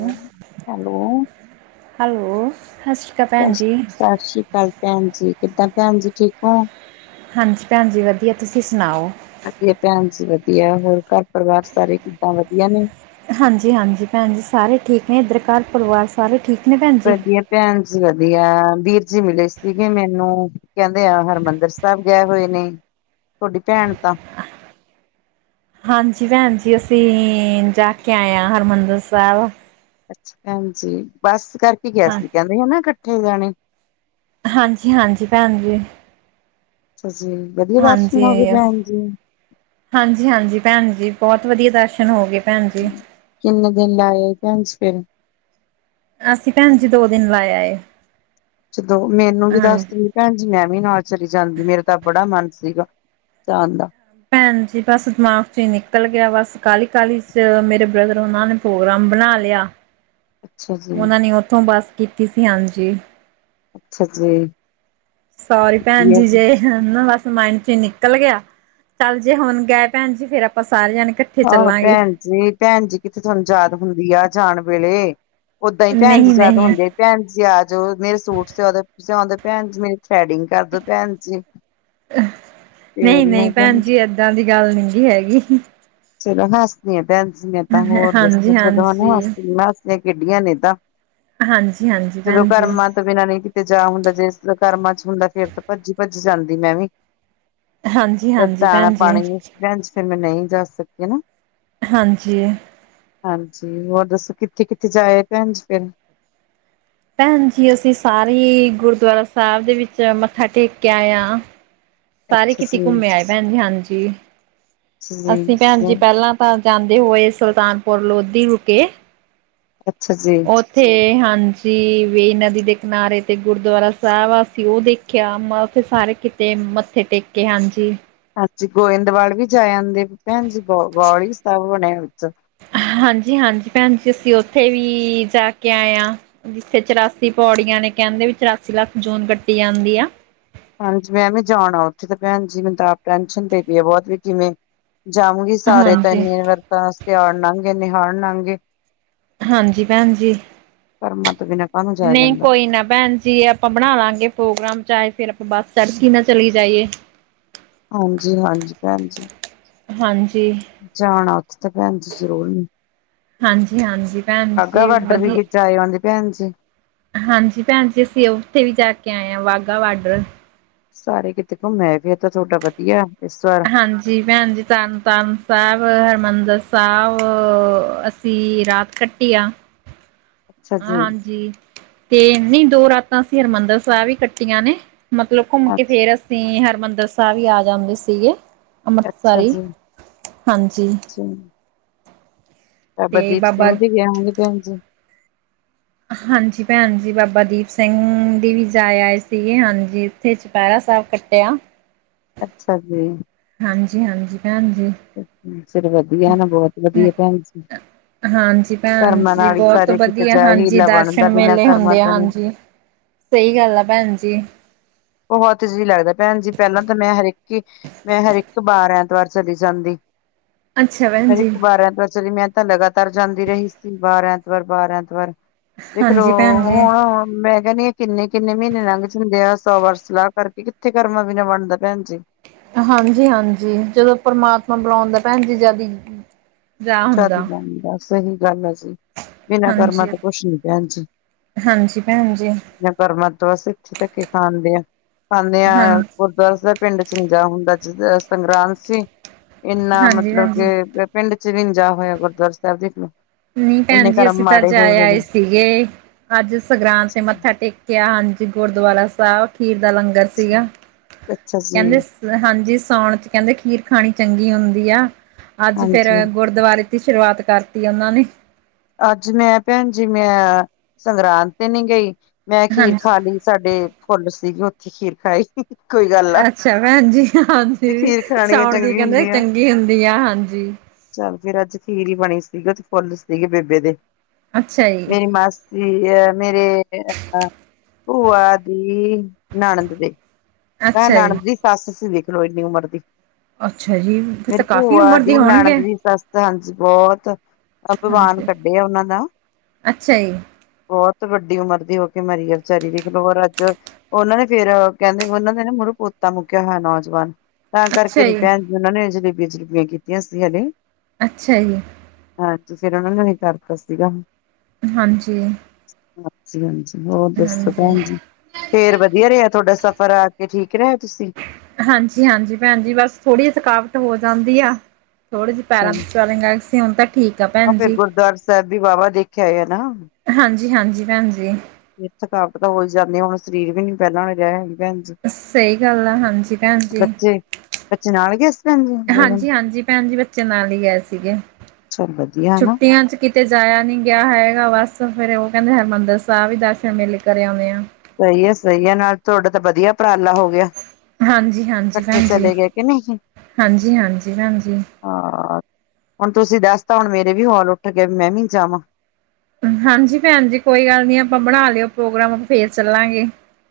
Hello, hello [unintelligible] ਸਤਿ ਸ੍ਰੀ ਅਕਾਲ ਪੈਣ ਜੀ, ਕਿੱਦਾਂ ਪੈਣ ਜੀ ਠੀਕ ਓ? ਹਾਂਜੀ, ਪੈਣ ਜੀ ਵਧੀਆਂ ਤੁਸੀਂ ਸੁਣਾਓ? ਵਧੀਆਂ ਪੈਣ ਜੀ ਵਧੀਆਂ ਹੋਰ ਕਰ ਪਰਿਵਾਰ ਸਾਰੇ ਕਿੱਦਾਂ ਵਧੀਆਂ ਨੇ ਹਾਂਜੀ-ਹਾਂਜੀ, ਪੈਣ ਜੀ ਸਾਰੇ ਠੀਕ ਨੇ ਇੱਧਰ ਕਰ ਪਰਿਵਾਰ ਸਾਰੇ ਠੀਕ ਨੇ ਪੈਣ ਜੀ। ਪੈਣ ਜੀ ਵਧੀਆਂ ਵੀਰ ਜੀ ਮਿਲੇ ਸੀਗੇ ਮੈਨੂੰ ਕਹਿੰਦੇ ਆ ਹਰਿਮੰਦਰ ਸਾਹਿਬ ਗਿਆ ਹੋਏ ਨੇ ਤੁਹਾਡੀ ਪੈਣ ਤਾਂ ਹਾਂਜੀ, ਪੈਣ ਜੀ ਅਸੀਂ ਜਾ ਕੇ ਆਏ ਹਾਂ ਹਰਿਮੰਦਰ ਸਾਬ। ਅੱਛਾ, ਪੈਣ ਜੀ ਬਸ ਕਰਕੇ ਗਿਆ ਹਾਂ ਸੀ ਕਹਿੰਦੇ ਹਨਾ ਕੱਠੇ ਜਾਣੇ ਹਾਂਜੀ-ਹਾਂਜੀ, ਪੈਣ ਜੀ। ਅੱਛਾ ਜੀ। ਵਧੀਆ ਹਾਂਜੀ, ਦਰਸ਼ਨ ਹੋ ਗਏ ਭੈਣ ਹਾਂਜੀ, ਹਾਂਜੀ, ਪੈਣ ਜੀ ਬਹੁਤ ਵਧੀਆਂ ਦਰਸ਼ਨ ਹੋ ਗਏ। ਭੈਣ ਜੀ ਕਿੰਨੇ ਦਿਨ ਲਾਏ ਪੈਣ ਜੀ ਫੇਰ ਅਸੀਂ ਪੈਣ ਜੀ ਦੋ ਦਿਨ ਲਾ ਆਏ ਏ। ਅੱਛਾ, ਦੋ ਮੈਨੂੰ ਵੀ ਦੱਸ ਦਿੰ ਪੈਣ ਜੀ ਮੈਂ ਵੀ ਨਾਲ਼ ਚਲੀ ਜਾਂਦੀ, ਮੇਰਾ ਤਾਂ ਬੜਾ ਮਨ ਸੀਗਾ ਜਾਣ ਦਾ। ਪੈਣ ਜੀ ਬਸ ਦਿਮਾਗ ਚ ਈ ਨਿਕਲ਼ ਗਿਆ ਬਸ ਕਾਹਲੀ ਕਾਹਲੀ ਚ ਮੇਰੇ ਬ੍ਰਦਰ ਹੁਣਾਂ ਨੇ ਪ੍ਰੋਗਰਾਮ ਬਣਾ ਲਿਆ। ਅੱਛਾ ਜੀ, ਉਹਨਾਂ ਨੇ ਉੱਥੋਂ ਬੱਸ ਕੀਤੀ ਸੀ, ਹਾਂਜੀ। ਅੱਛਾ ਜੀ, ਸੋਰੀ ਪੈਣ ਜੀ ਜੇ ਹੂਨ ਬਸ ਮਾਇਡ ਚ ਹੀ ਨਿਕਲ਼ ਗਿਆ ਚੱਲ ਜੇ ਹੁਨ ਗਏ ਪੈਣ ਜੀ ਫ਼ੇਰ ਆਪਾਂ ਸਾਰੇ ਜਾਣੇੇ ਕੱਠੇ ਆਹੋ ਪੈਣ ਜੀ ਪੈਣ ਜੀ ਕਿੱਥੇ ਥੋਨੂੰ ਯਾਦ ਹੁੰਦੀ ਆ ਜਾਨ ਵੇਲੇ ਓਦਾਂ ਈ ਪੈਣ ਜੀ ਨਹੀਂ ਯਾਦ ਨਹੀਂ ਹੋੰਦੇ ਆ ਪੈਣ ਜੀ ਆ ਜਾਓ ਮੇਰੇ ਸੂਟ ਸਿਆਉਂਦੇ ਸਿਆਉਂਦੇ ਪੈਣ ਜੀ ਮੇਰੇ ਥਰੈਡਿੰਗ ਕਰਦੋ ਪੈਣ ਜੀ ਫੇਰ ਨਹੀਂ ਹੀ ਹੈ ਨਹੀਂ ਭੈਣ ਪੈਣ ਜੀ ਏਦਾਂ ਦੀ ਗੱਲ ਨੀ ਗੀ ਹੈਗੀ। ਚਲੋ ਹੱਸਦੀਆਂ ਪੈਣ ਜੀ ਮੈਂ ਤਾਂ ਹੋਰ ਦੱਸੋ ਹਾਂਜੀ ਚਲੋ ਹੈਨਾ ਹਾਂਜੀ ਹੱਸੀਆਂ ਮੈ ਹੱਸੀਆਂ ਖੇਡੀਆਂ ਨੇ ਇਹ ਤਾਂ ਹਾਂਜੀ ਹਾਂਜੀ ਜਦੋਂ ਭੈਣ ਜੀ। ਕਰਮਾਂ ਤੋਂ ਬਿਨਾਂ ਨਹੀਂ ਕਿਤੇ ਜਾ ਹੁੰਦਾ ਜੇ ਕਰਮਾਂ ਚ ਹੁੰਦਾ ਫ਼ੇਰ ਤਾਂ ਭੱਜੀ-ਭੱਜੀ ਜਾਂਦੀ ਮੈਂ ਵੀ ਹਾਂਜੀ ਜੇ ਹਾਂਜੀ ਦਾਨਾ ਭੈਣ ਜੀ ਪਾਨੀ ਨੀ ਭੈਣ ਜੀ ਫ਼ਿਰ ਮੈਂ ਨਹੀਂ ਜਾ ਸਕਦੀ ਹੈਨਾ ਹਾਂਜੀ ਹਾਂਜੀ ਹੋਰ ਦੱਸੋ ਕਿੱਥੇ-ਕਿੱਥੇ ਜਾਏ ਆਏ ਪੈਣ ਜੀ ਫਿਰ ਪੈਣ ਜੀ ਅਸੀਂ ਸਾਰੇ ਈ ਗੁਰਦੁਆਰਾ ਸਾਹਿਬ ਦੇ ਵਿੱਚ ਮੱਥਾ ਟੇਕ ਕੇ ਆਏ ਆ ਸਾਰੇ ਅੱਛਾ ਕਿ ਕੀਤੀ ਜੀ, ਘੁੰਮੇ ਆਏ ਪੈਣ ਜੀ ਹਾਂਜੀ, ਅੱਛਾ ਜੀ, ਅਸੀਂ ਪੈਣ ਜੀ ਪਹਿਲਾਂ ਤਾਂ ਜਾਂਦੇ ਹੋਏ, ਸੁਲਤਾਨਪੁਰ ਲੋਧੀ ਰੁਕੇ ਅੱਛਾ ਜੀ ਉੱਥੇ ਹਾਂਜੀ ਵੇਈ ਨਦੀ ਦੇ ਕਿਨਾਰੇ ਤੇ ਗੁਰਦੁਆਰਾ ਸਾਹਿਬ ਆ ਅਸੀ ਉਹ ਦੇਖ ਖਿਆ, ਫਿਰ ਸਾਰੇ ਕਿਤੇ ਮੱਥੇ ਟੇਕੇ ਹਾਂਜੀ ਹਾਂਜੀ, ਗੋਇੰਦਵਾਲ ਵੀ ਜਾ ਆੰਦੇ ਪੈਣ ਜੀ ਬੌਲੀ ਸਾਹਿਬ ਬਣਿਆ ਵਿਚ ਹਾਂਜੀ ਹਾਂਜੀ ਪੈਣ ਜੀ, ਅਸੀਂ ਉੱਥੇ ਵੀ ਜਾ ਕੇ ਆਏ ਆ ਜਿੱਥੇ ਚੁਰਾਸੀ ਪੌੜੀਆਂ ਨੇ ਕਹਿੰਦੇ ਵੀ ਚੁਰਾਸੀ ਲੱਖ ਜੂਨ ਕੱਟੀ ਯਾੰਦੀ ਆ। ਹਾਂਜੀ, ਮੈਂ ਵੀ ਜਾਣਾ ਉੱਥੇ ਤੇ ਪੈਣ ਜ ਮੈਨੂੰ ਤਾਂ ਆਪ ਟੈਨਸ਼ਨ ਪਈ ਪਈ ਆ ਬਹੁਤ ਵੀ ਕਿਵੇਂ ਜਾਵਾਂਗੀ ਸਾਰੇ ਤਾਂ ਹਾਂਜੀ, ਇੰਨੇ ਵਰਤਾਂ ਤੇਆਰ ਲੰਗ ਗੇ ਨਿਹਾੜ ਲੰਗੇ। ਹਾਂਜੀ ਪੈਣ ਜੀ। ਕਰਮਾਂ ਤੋਂ ਬਿਨਾ ਨਹੀਂ ਕੋਈ ਨਾ ਪੈਣਜੀ ਜੇ ਆਪਾਂ ਬਨਾ ਲਾਗੇ ਪ੍ਰੋਗਰਾਮ ਚਾਹੇ ਫਿਰ ਆਪਾਂ ਬਸ ਤੜਕੀ ਨਾਲ ਚਲੀ ਜਾਈਏ। ਹਾਂਜੀ ਹਾਂਜੀ ਪੈਣ ਜੀ, ਹਾਂਜੀ। ਜਾਣਾ ਉੱਥੇ ਤਾ ਪੈਣ ਜੀ ਜ਼ਰੂਰ ਨੀ ਹਾਂਜੀ ਹਾਂਜੀ ਪੈਣ ਜੀ ਬਾਰਡਰ ਵਦੀਆ ਵੀ ਜਾਏ ਆਉਦੇ ਪੈਣ ਜੀ। ਹਾਂਜੀ ਪੈਣ ਜੀ, ਅਸੀਂ ਉੱਥੇ ਵੀ ਜਾ ਕੇ ਆਏ ਹਾਂ ਵਾਹਗਾ ਬਾਰਡਰ। ਸਾਰੇ ਕਿਤੇ ਘੁੰਮ ਆਏ ਫਿਰ ਤਾਂ ਤੁਹਾਡਾ ਵਦੀਆ ਇਸ ਵਾਰ। ਹਾਂਜੀ ਪੈਣ ਜੀ, ਤਰਨਤਾਰਨ ਸਾਹਿਬ ਹਰਮਿੰਦਰ ਸਾਹਿਬ। ਵੀ ਰਾਤ ਕੱਟੀ ਆ। ਅੱਛਾ ਜੀ। ਹਾਂਜੀ ਤੇ ਨਹੀਂ ਦੋ ਰਾਤਾਂ ਅਸੀਂ ਹਰਿਮੰਦਰ ਸਾਹਿਬ ਹੀ ਕੱਟੀਆਂ ਨੇ ਮਤਲਬ ਘੁੰਮ ਕੇ ਫਿਰ ਅਸੀਂ ਹਰਿਮੰਦਰ ਸਾਹਿਬ ਈ ਆ ਜਾਂਦੇ ਸੀਗੇ ਅੰਮ੍ਰਿਤਸਰ ਈ, ਹਾਂਜੀ। ਚੀ ਬਾਬਾ ਦੀਪ ਸਿੰਘ ਵੀ ਆਓਗੇ ਪੈਣ ਜੀ। ਹਾਂਜੀ ਪੈਣ ਜੀ, ਬਾਬਾ ਦੀਪ ਸਿੰਘ ਦੀ ਵੀ ਜਾਏ ਆਏ ਸੀਗੇ ਹਾਂਜੀ ਤੇ ਚੁਪਹਿਰਾ ਸਾਹਿਬ ਕੱਟਿਆ ਅੱਛਾ ਜੀ। ਹਾਂਜੀ ਹਾਂਜੀ ਪੈਣ ਜੀ, ਹਾਂਜੀ ਫਿਰ ਵਦੀਆ ਨਾ ਬਹੁਤ ਵਧੀਆ ਪੈਣ ਜੀ। ਹਾਂਜੀ ਪੈਣ ਕਰਮਾਂ ਜੀ ਨਾਲ ਹੀ ਬਹੁਤ ਸਾਰੇ ਕਿਤੇ ਵਦੀਆ, ਜਾ ਹਾਂਜੀ ਹੀਲਾ ਬਣਦਾ ਦਰਸ਼ਨ ਬਿਨਾਂ ਮੇਲੇ ਕਰਮਾਂ ਹੁੰਦੇ ਆ ਤੋਂ ਨੀ ਹਾਂਜੀ। ਸਹੀ ਗੱਲ ਆ, ਭੈਣ ਜੀ। ਬਹੁਤ ਜਿਹੀ ਲੱਗਦਾ ਭੈਣ ਜੀ, ਪਹਿਲਾਂ ਤਾਂ ਮੈਂ ਹਰੇਕ ਹੀ ਮੈਂ ਹਰ ਇੱਕ ਬਾਰ ਐਤਵਾਰ ਚਲੀ ਜਾਂਦੀ, ਅੱਛਾ ਭੈਣ ਹਰ ਜੀ, ਇੱਕ ਬਾਰ ਐਤਵਾਰ ਚਲੀ ਮੈਂ ਮੈ ਤਾਂ ਲਗਾਤਾਰ ਜਾਂਦੀ ਰਹੀ ਸੀ, ਬਾਰ ਐਤਵਾਰ- ਬਾਰ ਐਤਵਾਰ ਦੇਖਲੋ, ਹਾਂਜੀ ਭੈਣ ਜੀ। ਹੁਣ ਮੈਂ ਕਹਿਨੀ ਆ ਕਿੰਨੇ -ਕਿੰਨੇ ਮਹੀਨੇ ਲੰਘ ਜਾਂਦੇ ਆ, ਸੌ ਵਾਰ ਸਲਾਹ ਕਰਕੇ ਕਿੱਥੇ ਕਰਮਾ ਬਿਨਾ, ਬਣਦਾ ਭੈਣ ਜੀ ਹਾਂਜੀ- ਹਾਂਜੀ ਜਦੋਂ ਪਰਮਾਤਮਾ ਬੁਲਾਉਦਾ ਭੈਣ ਜ ਜਦੀ ਚੱਲ ਹੀ ਜਾਂਦਾ, ਪੈਸੇ ਦੀ ਗੱਲ ਹੈ ਜੀ। ਬਿਨਾਂ ਕਰਮਾ ਤੇ, ਹਾਂਜੀ-ਹਾਂਜੀ ਕੁਛ ਨੀ ਭੈਣ ਜੀ। ਭੈਣ ਜੀ, ਬਿਨਾਂ ਕਰਮਾਂ ਤੋਂ ਅਸੀਂ ਧਕੇ ਖਾਂਦੇ ਆ ਖਾਂਨੇ ਹਾਂ ਆ ਖੁਦ। ਵੈਸੇ ਪਿੰਡ ਚੱ ਨਈ ਜਾ ਹੁੰਦਾ, ਜਿਸ ਦਿਨ ਸੰਗਰਾਂਦ ਸੀ। ਇੰਨਾ ਹਾਂਜੀ ਮਤਲਬ ਭੈਣ ਜੀ, ਕੇ ਪਿੰਡ ਚ ਵਿੱਚ ਨਈ ਜਾ ਹੋਇਆ, ਗੁਰਦੁਆਰਾ ਸਾਹਿਬ ਦੇਖ ਲਓ। ਨਹੀਂ ਭੈਣ ਇੰਨੇ ਜੀ, ਕਰਮ ਅਸੀਂ ਤਾਂ ਮਾੜੇ ਅੱਜ ਹੋਏ ਆਏ- ਹੋਏ ਆਏ ਸੀਗੇ, ਅੱਜ ਸੰਗਰਾਂਦ ਤੇ ਮੱਥਾ ਨੇ ਟੇਕ ਕਿਆ ਹਾਂਜੀ, ਗੁਰਦੁਆਰਾ ਸਾਹਿਬ ਖੀਰ ਦਾ ਲੰਗਰ ਸੀਗਾ, ਅੱਛਾ ਜੀ ਕਹਿੰਦੇ ਹਾਂਜੀ ਸਾਉਣ ਚ ਕਹਿੰਦੇ, ਖੀਰ ਖਾਣੀ ਚੰਗੀ ਹੁੰਦੀ ਆ, ਅੱਜ ਫਿਰ ਹਾਂਜੀ ਗੁਰ ਗੁਰਦੁਆਰੇ ਦੀ ਸ਼ੁਰੂਆਤ, ਕਰਤੀ ਉਹਨਾਂ ਨੇ ਅੱਜ ਮੈਂ ਭੈਣ ਜੀ, ਮੈਂ ਸੰਗਰਾਂਦ ਤੇ ਨਈ ਗਈ, ਮੈਂ ਖੀਰ ਹਾਂਜੀ। ਖਾ ਲਈ ਸਾਡੇ ਫੁੱਲ ਸੀਗੇ, ਉੱਥੇ ਖੀਰ ਖਾ ਆਈ ਅੱਛਾ ਭੈਣਜੀ ਹਾਂਜੀ, ਜੇ ਖੀਰ ਖਾਣੀ ਸਾਉਣ ਦੀ ਚੰਗੀ ਕਹਿੰਦੇ ਹੁੰਦੀ ਆ ਚੰਗੀ ਹੁੰਦੀ ਆ। ਹਾਂਜੀ ਚੱਲ ਫਿਰ ਅੱਜ ਖੀਰ ਬਣੀ ਸੀਗੀ, ਤੇ ਫੁੱਲ ਸੀਗੇ ਬੇਬੇ ਦੇ ਅੱਛਾ ਜੀ ਮੇਰੀ ਮਾਸੀ ਅ ਮੇਰੇ ਅਹ ਭੂਆ ਦੀ ਨਨੰਦ ਦੇ ਮੈਂ ਅੱਛਾ ਜੀ। ਨਨੰਦ ਦੀ ਸੱਸ ਸੀਂ, ਵੇਖ ਲੋ ਇੰਨੀ ਉਮਰ ਦੀ ਅੱਛਾ ਜੀ ਫਿਰ ਮੇਰੀ ਤਾਂ ਕਾਫ਼ੀ ਭੂਆ ਉਮਰ ਦੀ, ਦੇ ਹੋਣਗੇ ਨਨੰਦ ਦੀ ਸੱਸ, ਤਾਂ ਬਹੁਤ ਅੰਭਵਾਨ ਹਾਂਜੀ ਕੱਢਿਆ, ਉਹਨਾਂ ਦਾ ਅੱਛਾ ਜੀ ਬਹੁਤ ਵੱਡੀ ਉਮਰ ਦੀ ਹੋ ਕੇ, ਮਰੀ ਆ ਵਿਚਾਰੀ ਦੇਖ ਲਓ, ਔਰ ਅੱਜ ਉਹਨਾਂ ਨੇ ਫਿਰ ਕਹਿੰਦੇ ਉਹਨਾਂ ਕਹਿਦੇ ਮੇਰਾ ਪੋਤਾ ਨੂੰ ਮੁੱਕਿਆ ਹੋਇਆ ਨੌਜਵਾਨ, ਤਾਂ ਕਰਕੇ ਅੱਛਾ ਨੀ ਜੀ ਪੈਣ ਮੈਨੂੰ ਏਨਾਂ ਨੇ ਜਲੇਬੀਆਂ-ਜਲੂਬੀਆਂ ਦਿਤੀਆਂ ਸੀ। ਹਲੇੇ ਅੱਛਾ ਜੀ। ਹਾਂਜੀ, ਫਿਰ ਉਹਨਾ ਨੂੰ ਵੀ ਕਰਤਾ ਸੀਗਾ। ਹਾਂਜੀ ਹ ਹਾਂਜੀ, ਹੋਰ ਦੱਸੋ ਹਾਂਜੀ ਭੈਣ ਜੀ? ਫੇਰ ਵਧੀਆ ਰਿਹਾ ਤੋਡਾ ਸਫ਼ਰ ਤੇ ਠੀਕ ਰਹੇ ਤੁਸੀਂ? ਹਾਂਜੀ-ਹਾਂਜੀ ਭੈਣ ਜੀ, ਬਸ ਥੋੜੀ ਥਕਾਵਟ ਹੋ ਜਾਂਦੀ ਆ ਥੋੜੇ ਜਿਹੇ ਪੈਰਾਂ ਅੱਛਾ ਦੀ ਸਵੇਲਇੰਗ ਆ ਗੀ ਸੀ, ਹੁਣ ਤਾਂ ਠੀਕ ਆ ਹਾਂ ਭੈਣ ਫੇਰ ਜੀ ਗੁਰਦੁਆਰਾ ਸਾਹਿਬ ਵੀ ਵਾਹਵਾ ਦੇਖਿਆ ਹੈ ਨਾ। ਹਾਂਜੀ-ਹਾਂਜੀ ਭੈਣ ਜੀ ਥਕਾਵਟ ਤਾਂ ਹੋਈ ਜਾਂਦੀ ਆ, ਹੁਣ ਸਰੀਰ ਵੀ ਨੀ ਪਹਿਲਾਂ ਜਿਹੇ ਸਹੀ ਗੱਲ ਆ, ਹਾਂਜੀ ਭੈਣ ਜੀ ਬੱਚੇ ਬੱਚੇ, ਨਾਲ ਗਏ ਸੀ ਭੈਣ ਜੀ ਦੋ ਦਿਨ ਹਾਂਜੀ-ਹਾਂਜੀ ਭੈਣ ਜੀ, ਬੱਚੇ ਨਾਲ ਹੀ ਗਏ ਸੀਗੇ। ਚਲ ਵਧੀਆ ਹਨਾ ਛੁੱਟੀਆਂ ਚ ਕਿਤੇ ਜਾਇਆ ਨੀ ਗਿਆ ਹੈਗਾ, ਬਸ ਫਿਰ ਉਹ ਕਹਿੰਦੇ ਹਰਿਮੰਦਰ ਸਾਹਿਬ ਹੀ ਦਰਸ਼ਨ ਮੇਲੇ, ਕਰ ਆਉਂਨੇ ਆ ਸਹੀ ਹੈ -ਸਹੀ ਹੈ ਨਾਲ ਤੁਹਾਡਾ ਤਾਂ ਵਧੀਆ, ਉਪਰਾਲਾ ਹੋ ਗਿਆ ਹਾਂਜੀ-ਹਾਂਜੀ ਇਕੱਠੇ ਭੈਣ ਜੀ, ਚਲੇ ਗਏ ਕਿ ਨਹੀਂ ਹਾਂਜੀ-ਹਾਂਜੀ ਭੈਣ ਜੀ ਹਾਂ ਹੁਣ ਤੁਸੀਂ ਦੱਸ ਤਾਂ, ਹੁਣ ਮੇਰੇ ਵੀ ਹੌਲ ਉੱਠ ਗਏ ਮੈਂ ਵੀ ਜਾਵਾਂ ਹਾਂਜੀ ਭੈਣ ਜੀ, ਕੋਈ ਗੱਲ ਨਈ ਆਪਾਂ ਬਣਾ ਲਿਓ ਪ੍ਰੋਗਰਾਮ, ਆਪਾਂ ਫੇਰ ਚੱਲਾਂਗੇ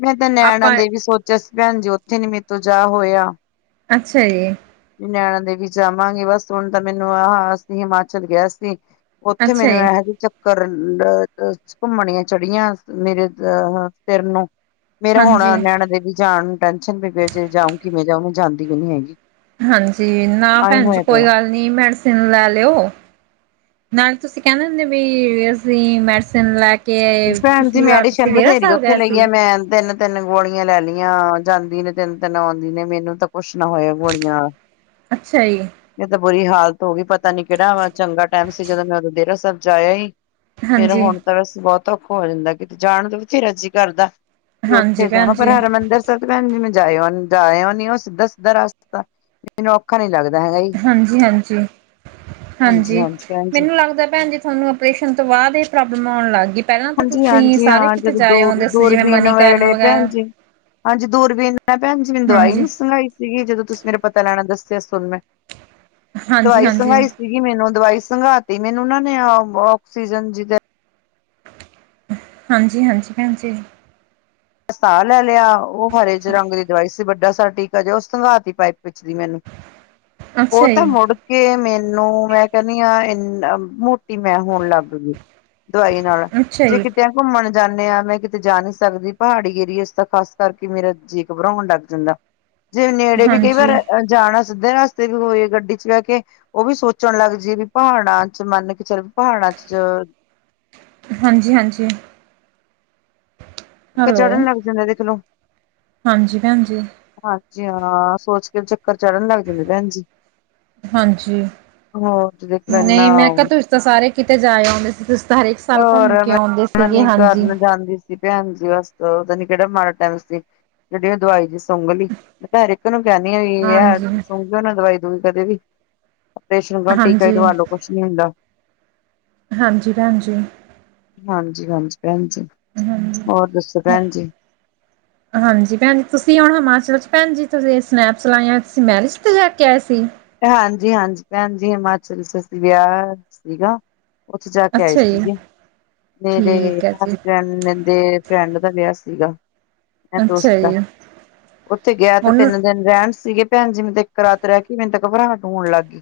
ਮੈਂ ਤਾਂ ਨੈਣਾ ਆਪਾਂ ਦੇਵੀ ਸੋਚਿਆ ਸੀ ਭੈਣ ਜੀ ਉੱਥੇ ਨੀ ਮੇਰੇ ਤੋਂ ਜਾ ਹੋਇਆ। ਅੱਛਾ ਜੀ। ਨੈਣਾਂ ਦੇਵੀ ਜਾਵਾਂਗੇ ਬਸ ਹੁਣ ਤਾਂ ਮੈਨੂੰ ਆਹ ਅਸੀਂ ਹਿਮਾਚਲ ਗਿਆ ਸੀ। ਉਥੇ ਅੱਛਾ ਮੈਰੇ ਜੀ ਏ ਹੈ ਵੀ ਚਲ- ਕਰਨ, ਅ ਘੁੰਮਣੀਆਂ ਚੜੀਆਂ ਮੇਰੇ ਅਹ ਸਿਰ ਨੂੰ ਨਾ। ਮੇਰਾ ਹੁਣ ਹਾਂਜੀ। ਨੈਨਾ ਦੇਵੀ ਜਾਣ ਨੂੰ ਟੈਸ਼ਨ ਨੇ ਜੇ ਜਾਓ ਕਿਵੇਂ ਜਾਓ ਮੈਂ ਜਾਂਦੀ ਵੀ ਨੀ ਹੈਗੀ। ਹਾਂਜੀ ਨਾ ਆਹੀ ਭੈਣ ਜੀ ਹੋਇਆ ਕੋਈ ਪਿਆ ਗੱਲ ਨੀ ਮੈਡੀਸਿਨ ਲੈ ਲਿਓ। ਨਾਲ ਤੁਸੀਂ ਕਹਿੰਦੇ ਹੁੰਦੇ ਵੀ ਅਸੀਂ ਮੈਡੀਸਨ ਲੈ ਕੇ ਭੈਣ ਜੀ ਪਿਛਲੀ ਵਾਰ ਤੁਸੀਂ ਮੈਡੀਸ਼ਨ ਡੇਰਾ ਬਥੇਰੀ ਸਾਹਿਬ ਉੱਥੇ ਗਏ ਲਈ ਸੀ। ਆ ਮੈਂ ਤਿੰਨ ਤਿੰਨ ਗੋਲੀਆਂ ਲੈ ਲਈਆਂ ਜਾਂਦੀ ਨੇ ਤਿੰਨ-ਤਿੰਨ ਆਉਂਦੀ ਨੇ। ਮੈਨੂੰ ਤਾਂ ਕੁੱਛ ਨਾ ਹੋਇਆ ਗੋਲੀਆਂ ਨਾਲ। ਅੱਛਾ ਜੀ। ਇਹ ਤਾਂ ਬੁਰੀ ਹਾਲਤ ਹੋ ਗਈ ਪਤਾ ਨੀ ਕਿਹੜਾ ਚੰਗਾ ਟਾਈਮ ਸੀ, ਜਦੋਂ ਮੈਂ ਉਦੋਂ ਡੇਰਾ ਸਾਹਿਬ ਜਾ ਆਏ ਈ। ਮੇਰਾ ਹਾਂਜੀ, ਹੁਣ ਤਾਂ ਵੈਸੇ ਬਹੁਤ ਔਖਾ ਹੋ ਜਾਂਦਾ ਕਿਤੇ ਜਾਣ ਤੋਂ ਬਥੇਰਾ ਜੀ ਕਰਦਾ। ਉੱਥੇ ਹਾਂਜੀ ਜਾਣਾ ਭੈਣ ਪਰ ਜੀ, ਹਰਿਮੰਦਰ। ਭੈਣ ਜੀ ਮੈਂ ਜਾਇ ਜਾਇਓ ਆਉਨੀ ਆ। ਉਹ ਸਿੱਧਾ-ਸਿੱਧਾ ਰਾਸਤਾ ਮੈਨੂੰ ਔਖਾ ਨੀ ਲੱਗਦਾ ਹੈਗਾ ਹੀ। ਹਾਂਜੀ- ਹਾਂਜੀ, ਹਾਂਜੀ ਭੈਣ ਜੀ ਮੈਨੂੰ ਲਗਦਾ ਭੈਣਜੀ- ਤੁਹਾਨੂੰ ਆਪਰੇਸ਼ਨ ਤੋਂ ਬਾਅਦ ਇਹ ਪ੍ਰੋਬਲਮ ਆਉਣ ਲੱਗ ਗੀ। ਹਾਂਜੀ-ਹਾਂਜੀ ਹਾਂ ਜਦੋਂ ਦੂਰ ਸੀ ਜਿਵੇਂ ਦੂਰਬੀਨ ਨਾ ਹੋਏ ਮਨੀਕਰਨ ਨੇ ਭੈਣ ਵਗੈਰਾ ਜੀ। ਹਾਂਜੀ, ਦੂਰਬੀਨ ਨਾਲ ਭੈਣ ਜੀ ਮੈਨੂੰ ਦਵਾਈ ਹਾਂਜੀ, ਨੀ ਸੰਗਾਈ। ਸੀਗੀ ਜਦੋਂ ਤੁਸੀਂ ਮੇਰਾ ਪਤਾ ਲੈਣਾ ਆਂਦੇ ਸੀ ਹੋਸਪੀਨੇ, ਹਾਂਜੀ, ਦਵਾਈ ਹਾਂਜੀ। ਸੁਗਾਈ। ਸੀਗੀ ਮੈਨੂੰ ਦਵਾਈ ਸੰਘਾਤੀ ਮੈਨੂੰ ਉਹਨਾਂ ਨੇ ਆਕਸੀਜਨ ਜਿਦਾ ਹਾਂਜੀ-ਹਾਂਜੀ ਭੈਣ ਜੀ। ਸਾਹ ਲੈ ਲਿਆ ਉਹ ਹਰੇ ਜੇ ਰੰਗ ਦੀ ਦਵਾਈ ਸੀ ਵੱਡਾ ਸਾ ਟੀਕਾ ਜਿ ਉਸ ਸੰਘਾ ਤੀ ਪਾਈਪ ਵਿੱਚ ਦੀ ਮੈਨੂੰ। [inaudible] ਓ ਤਾਂ ਜੀ, ਮੁੋੜ ਕਿ ਮੈਨੂੰ ਮੈਂ ਕਹਿੰਦੀ ਆਂ ਇ ਮੋਟੀ ਮੈਂ ਹੋਣ ਲੱਗ ਗਈ। ਦਵਾਈ ਨਾਲੋ ਅੱਛਾ ਜੇ ਜੀ, ਕਿਤੇ ਘੁੰਮਣ ਜਾਂਦੇ ਹਾਂ ਮੈਂ ਕਿਤੇ ਜਾ ਨਹੀਂ ਸਕਦੀ। ਪਹਾੜੀ ਏਰੀਏ ਦਾ ਖਾਸ ਕਰਕੇ ਮੇਰਾ ਜੀ ਘਬਰਾਉਣ ਲੱਗ ਜਾਂਦਾ ਜੇ ਨੇੜੇ ਵੀ ਕਈ ਵਾਰ ਹਾਂਜੀ। ਜਾਣਾ ਸਿੱਧੇ ਰਸਤੇ ਵੀ ਹੋਏ ਗੱਡੀ ਚ ਬਹਿ ਕੇ ਉਹ ਵੀ ਸੋਚਣ ਲੱਗ ਜਾਈਏ ਵੀ ਪਹਾੜਾਂ 'ਚ ਮੰਨ ਕੇ ਚੱਲ ਪਹਾੜਾਂ 'ਚੋ। ਹਾਂਜੀ-ਹਾਂਜੀ। ਕੀ ਹੈਲੋ, ਚੜਨ ਲੱਗ ਜਾਂਦੇ ਕਿਤਨਾ। ਹਾਂਜੀ, ਭੈਣ ਜੀ। ਹਾਂਜੀ, ਹਾਂ ਸੋਚ ਕੇ ਚੱਕਰ ਚੜਨ ਲੱਗ ਜਾਂਦੇ ਭੈਣ ਜੀ। ਹਾਂਜੀ, ਹੋਰ ਦੇਖ ਲੋ ਨਹੀਂ ਮੈਂ ਇੰਨਾ ਕਿਹਾ ਤੁਸੀਂ ਤਾਂ ਸਾਰੇ ਕਿਤੇ ਜਾਏ ਆਉਂਦੇ ਸੀ ਤੁ ਤਾਂ ਹਰੇਕ ਸਾਲ ਹੋਰ ਘੁੰਮ ਕੇ ਮੈਂ ਆਉਂਦੇ ਸੀਗੇ ਮਨੀ ਹਾਂਜੀ। ਕਰਨ ਜਾਂਦੀ ਸੀ ਭੈਣ ਜੀ, ਬਸਓਦਾ ਨੀ ਕਿਹੜਾ ਮਾੜਾ ਟੈਮ ਸੀ ਕਿਹੜੀ ਉਹ ਦਵਾਈ ਜ ਸੁੰਘਲੀ ਮੈਂ ਹਰ ਇੱਕ ਨੂੰ ਕਹਿਨੀ ਹੋ ਆ ਹਾਂਜੀ, ਸੁੰਗਿਓ ਨਾ ਦਵਾਈ ਦੂਈ ਕਦੇ ਵੀ। ਪ੍ਰਰੇਸ਼ਨ ਦਾ ਟੀਕਾ ਹੀ ਹਾਂਜੀ, ਲਵਾ ਲਓ ਕੁੱਛ ਨੀ ਹੁੰਦਾ। ਹਾਂਜੀ, ਭੈਣ ਜੀ। ਹਾਂਜੀ- ਹਾਂਜੀ ਭੈਣ ਜੀ, ਹਾਂਜੀ। ਹੋਰ ਦੱਸੋ ਭੈਣ ਜੀ? [inaudible] ਹਾਂਜੀ ਭੈਣ ਜੀ, ਤੁਸੀਂ ਹੁਣ ਹਿਮਾਚਲ 'ਚ ਭੈਣ ਜੀ ਤੁਸੀਂ ਸਨੈਪਸਲਾ ਜਾਂ ਤੁਸੀਂ ਮੈਰਿਜ 'ਤੇ ਜਾ ਕੇ ਆਏ ਸੀ। ਹਾਂਜੀ-ਹਾਂਜੀ ਭੈਣ ਜੀ, ਹਿਮਾਚਲ 'ਚ ਅਸੀਂ ਵਿਆਹ ਸੀਗਾ। ਉੱਥੇ ਜਾ ਕੇ ਆਈ ਅੱਛਾ ਜੀ ਸੀਗੇ, ਮੇਰੇ ਠੀਕ ਹੈ ਜੀ ਹਸਬੈਂਡ। ਨੇ ਦੇ ਫਰੈਂਡ ਦਾ ਵਿਆਹ ਸੀਗਾ। ਮ ਅੱਛਾ ਦੋਸਤ ਦਾ, ਜੀ ਉਥੇ ਗਿਆ ਤਾਂ ਹੁਣ ਤਿੰਨ ਦਿਨ ਰੈਂਨ ਸੀਗੇ ਪੈਣ ਜੀ ਵੇ ਤੇ ਏਕ ਰਾਤ ਰੈ ਕੇ ਕਿ ਮੈਨੂੰ ਤਾਂ ਬਰਾਹਟ ਹੋਣ ਲੱਗ ਗਈ,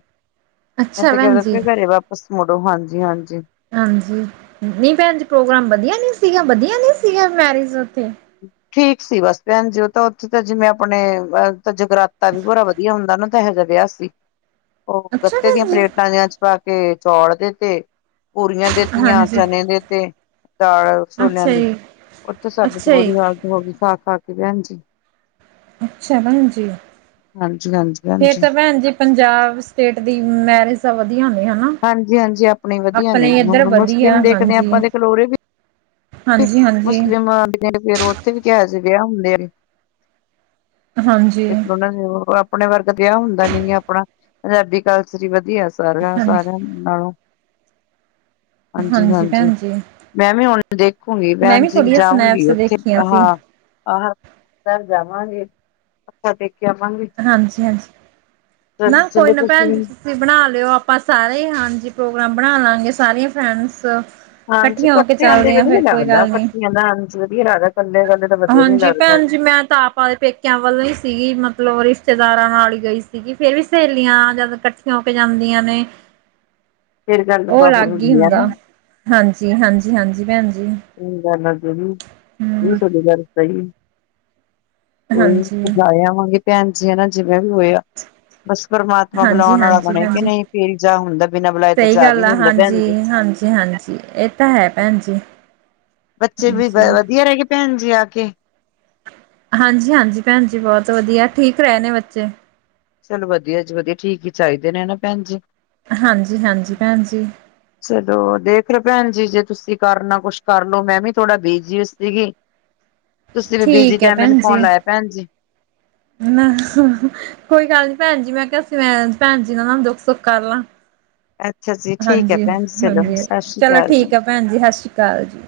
ਮੈ ਅੱਛਾ ਤਾਂ ਕੈਂਨ ਭੈਣ ਜੀ ਲਗੀ ਕਰੇ ਵਾਪਿਸ ਮੁੜੋ ਹਾਂਜੀ-ਹਾਂਜੀ। ਹਾਂਜੀ, ਨਈ ਪੈਨ ਜੀ ਪ੍ਰੋਗਰਾਮ ਵਧੀਆ ਨੀ ਸੀਗਾ-ਵਧੀਆ ਨੀ ਸੀਗਾ ਮੈਰਿਜ ਓਥੇ ਠੀਕ ਸੀ ਬਸ ਪੈਨ ਜੀ ਓਹ ਤਾਂ ਓਥੇ ਤਾਂ ਜਿਵੇਂ ਆਪਣੇ ਜਗਰਾਤਾ ਵੀ ਭੋਰਾ ਵਧੀ ਇਹ ਹੁੰਦਾ ਨਾ ਤਾਂ ਇਹੋ ਜਿਹਾ ਵਿਹਾ ਸੀ। ਓ ਅੱਛਾ ਗੱਤੇ ਦੀਆਂ ਭੈਣ ਜੀ ਪਲੇਟਾਂ 'ਚ ਪਾ ਕੇ ਚੌਲ ਦੇ ਤੇ, ਪੂਰੀਆਂ ਦਿੱਤੀਆਂ ਹਾਂਜੀ ਚਨੇ ਦੇ ਤੇ ਦਾਲ ਛੋਲਿਆਂ ਅੱਛਾ ਦੀ ਜੀ ਓਥੇ ਸਾਡੇ ਅੱਛਾ ਜੀ ਹੋਗੀ ਖਾ-ਖਾ ਕਪੈਨ ਜੀ ਅੱਛਾ ਪੈਨ ਜੀ, ਹਾਂਜੀ ਹਾਂਜੀ ਫਿਰ ਹਾਂਜੀ ਤਾਂ ਪੈਨਜੀ। ਪੰਜਾਬ ਸਟੇਟ ਦੀ ਮੈਰਿਜ ਤਾਂ ਵਧੀਆ ਹੁੰਦੀ ਆ ਹੈਨਾ। ਹਾਂਜੀ-ਹਾਂਜੀ, ਆਪਣੇ ਵਧੀਆ ਨੇ ਹੁਣ ਵਧੀਆ ਮੁਸਲਿਮ ਦੇਖਦੇ ਹਾਂ ਹਾਂਜੀ, ਆਪਾਂ ਦੇਖ ਓਰੇ ਵੀ ਹਾਂਜੀ, [unintelligible] ਹਾਂਜੀ, ਮੁਸਲਿਮਾ ਫੇਰ-ਫੇਰ ਓਥੇ ਵੀ ਕੈਹਾ ਸੀੇ ਵਿਆਹ ਹੁੰਦੇ ਆ ਹਾਂਜੀ। ਤੇ ਫਿਰ ਓਨਾਂ ਆਪਣੇ ਵਰਗਾ ਵਿਆਹ ਹੁੰਦਾ ਨੀ ਆਪਣਾ ਪੰਜਾਬੀ ਕਲਚਰ ਈ ਵਧੀਆ ਸਾਰਾ ਹਾਂਜੀ, ਸਾਰਿਆਂ ਨਾਲੋਂ ਹਾਂਜੀ ਪੈਨ ਜੀ। ਮੈਂ ਵੀ ਹੁਣ ਦੇਖੂਗੀ ਮੈਂ ਪੈਨ ਵੀ ਜੀ ਥੋੜੀਆਂ ਜਾਊਂਗੀ ਸਨੈਪਸ ਓਥੇ ਦੇਖੀਆਂ ਸੀ। ਹਾਂ ਆਹਾ, ਕੱਲ ਜਾਵਾਂਗੇ। ਮੱਥਾ ਟੇਕ ਕੇ ਆਵਾਂਗੇ, ਹਾਂਜੀ, ਹਾਂਜੀ ਚਲ ਨਾ ਕੋਈ ਚਲੀਏ ਨਾ ਤੁਸੀਂ ਭੈਣ ਜੀ ਵੀ ਤੁਸੀਂ ਬਣਾ ਲਿਓ ਆਪਾਂ ਸਾਰੇ ਹਾਂਜੀ ਪ੍ਰੋਗਰਾਮ ਬਣਾ ਲਾਂਗੇ ਸਾਰੀਆਂ ਫਰੈਂਡਸ ਹਾਂਜੀ ਇਕੱਠੀਆਂ ਹੋ ਕੇ ਕੱਠਿਆਂ ਦਾ ਚੱਲਦੇ ਆ ਵਧੀਆਂ ਫੇਰ ਕੋਈ ਲੱਗਦਾ ਗੱਲ ਨੀ। ਕੱਠੀਆਂ ਦਾ ਹਾਂਜੀ ਵਧੀਆਂ ਲੱਗਦਾ ਕੱਲੇ ਕੱਲੇ ਹਾਂਜੀ ਪੈਨ ਜੀ ਮੈਂ ਤਾਂ ਆਪ ਪੇਕਿਆਂ ਵੱਲੋਂ ਹੀ ਸੀਗੀ ਮਤਲਬ ਰਿਸ਼ਤੇਦਾਰਾਂ ਨਾਲ਼ ਈ ਗਈ ਸੀਗੀ ਫ਼ੇਰ ਵੀ ਸਹੇਲੀਆਂ ਜਦ ਕੱਠ ਠੀਆਂ ਹੋ ਕੇ ਜਾਂਦੀਆਂ ਨੇ, ਫੇਰ ਗੱਲ ਓ ਹੋਰ ਲੱਗ ਹੀ ਹੁੰਦੀ ਆ ਹੁੰਦਾ ਹਾਂਜੀ-ਹਾਂਜੀ-ਹਾਂਜੀ ਪੈਨ ਜੀ। ਹਮ [inaudible] ਕੋਈ ਹਾਂਜੀ ਨੀ ਜਾਏ ਆਵਾਂਗੇ ਪੈਨ ਜੀ ਹੈਨਾ ਜਿਵੇਂ ਵੀ ਹੋਯਾ [inaudible] ਬਣੇ ਕਿ ਹਾਂਜੀ-ਹਾਂਜੀ-ਹਾਂਜੀ, ਨਹੀਂ ਫੇਰ ਜਾ ਹੁੰਦਾ ਬਿਨਾਂ ਬੁਲਾਏ ਤਾਂ ਸਈ ਜਾ ਵੀ ਗੱਲ ਨੀ ਆ ਹੁੰਦਾ ਭੈਣ ਜੀ। ਹਾਂਜੀ-ਹਾਂਜੀ-ਹਾਂਜੀ। ਏ ਤਾਂ ਹੈਂ ਪੈਨ ਜੀ। ਬੱਚੇ ਵੀ ਹਾਂਜੀ ਗਏ ਵਧੀਆਂ ਰੈ ਗਏ ਪੈਨ ਜੀ ਆ ਕੇ। ਹਾਂਜੀ-ਹਾਂਜੀ ਪੈਨ ਜੀ ਬੋਤ ਵਧੀਆਂ ਠੀਕ ਰਏ ਨੇ ਬੱਚੇ। ਚਲੋ ਵਧੀਆਂ ਜੀ ਵਧੀਆਂ ਠੀਕ ਈ ਚਾਈਦੇ ਨੇ ਹੈਨਾ ਪੈਨ ਜੀ। ਹਾਂਜੀ-ਹਾਂਜੀ ਪੈਣ ਜੀ‌‌। ਚਲੋ ਦੇਖ ਲੋ ਪੈਣ ਜੀ ਜੇ ਤੁਸੀਂ ਕਰਨਾ ਕੁਛ ਕਰ ਲਓ ਮੈਂ ਵੀ ਥੋੜ੍ਹਾ ਬਿਜ਼ੀ ਓ ਸੀਗੀ ਤੁਸੀਂ ਵੀ ਬਿਜ਼ੀ ਠੀਕ ਹੈ ਟੈਮ ਮੈਨੂੰ ਭੈਣ ਜੀ ਫ਼ੋਨ ਲਾਇਆ ਪੈਣ ਜੀ। ਨਾ ਕੋਈ ਗੱਲ ਨੀ ਪੈਣ ਜੀ ਮੈਂ ਕੈਆ ਸੀ ਮੈਂ ਪੈਣ ਜੀ ਨਾਲ ਦੁੱਖ-ਸੁੱਖ ਕਰ ਲਾਂ ਅੱਛਾ ਜੀ ਠੀਕ ਹੈ ਭੈਣ ਜੀ ਚਲੋ ਹਾਂਜੀ-ਹਾਂਜੀ ਸਤਿ ਸ੍ਰੀ ਚਲੋ ਅਕਾਲ ਠੀਕ ਆ ਪੈਣ ਜੀ ਹਾਸ਼ੀ ਕਾਲ ਜੀ।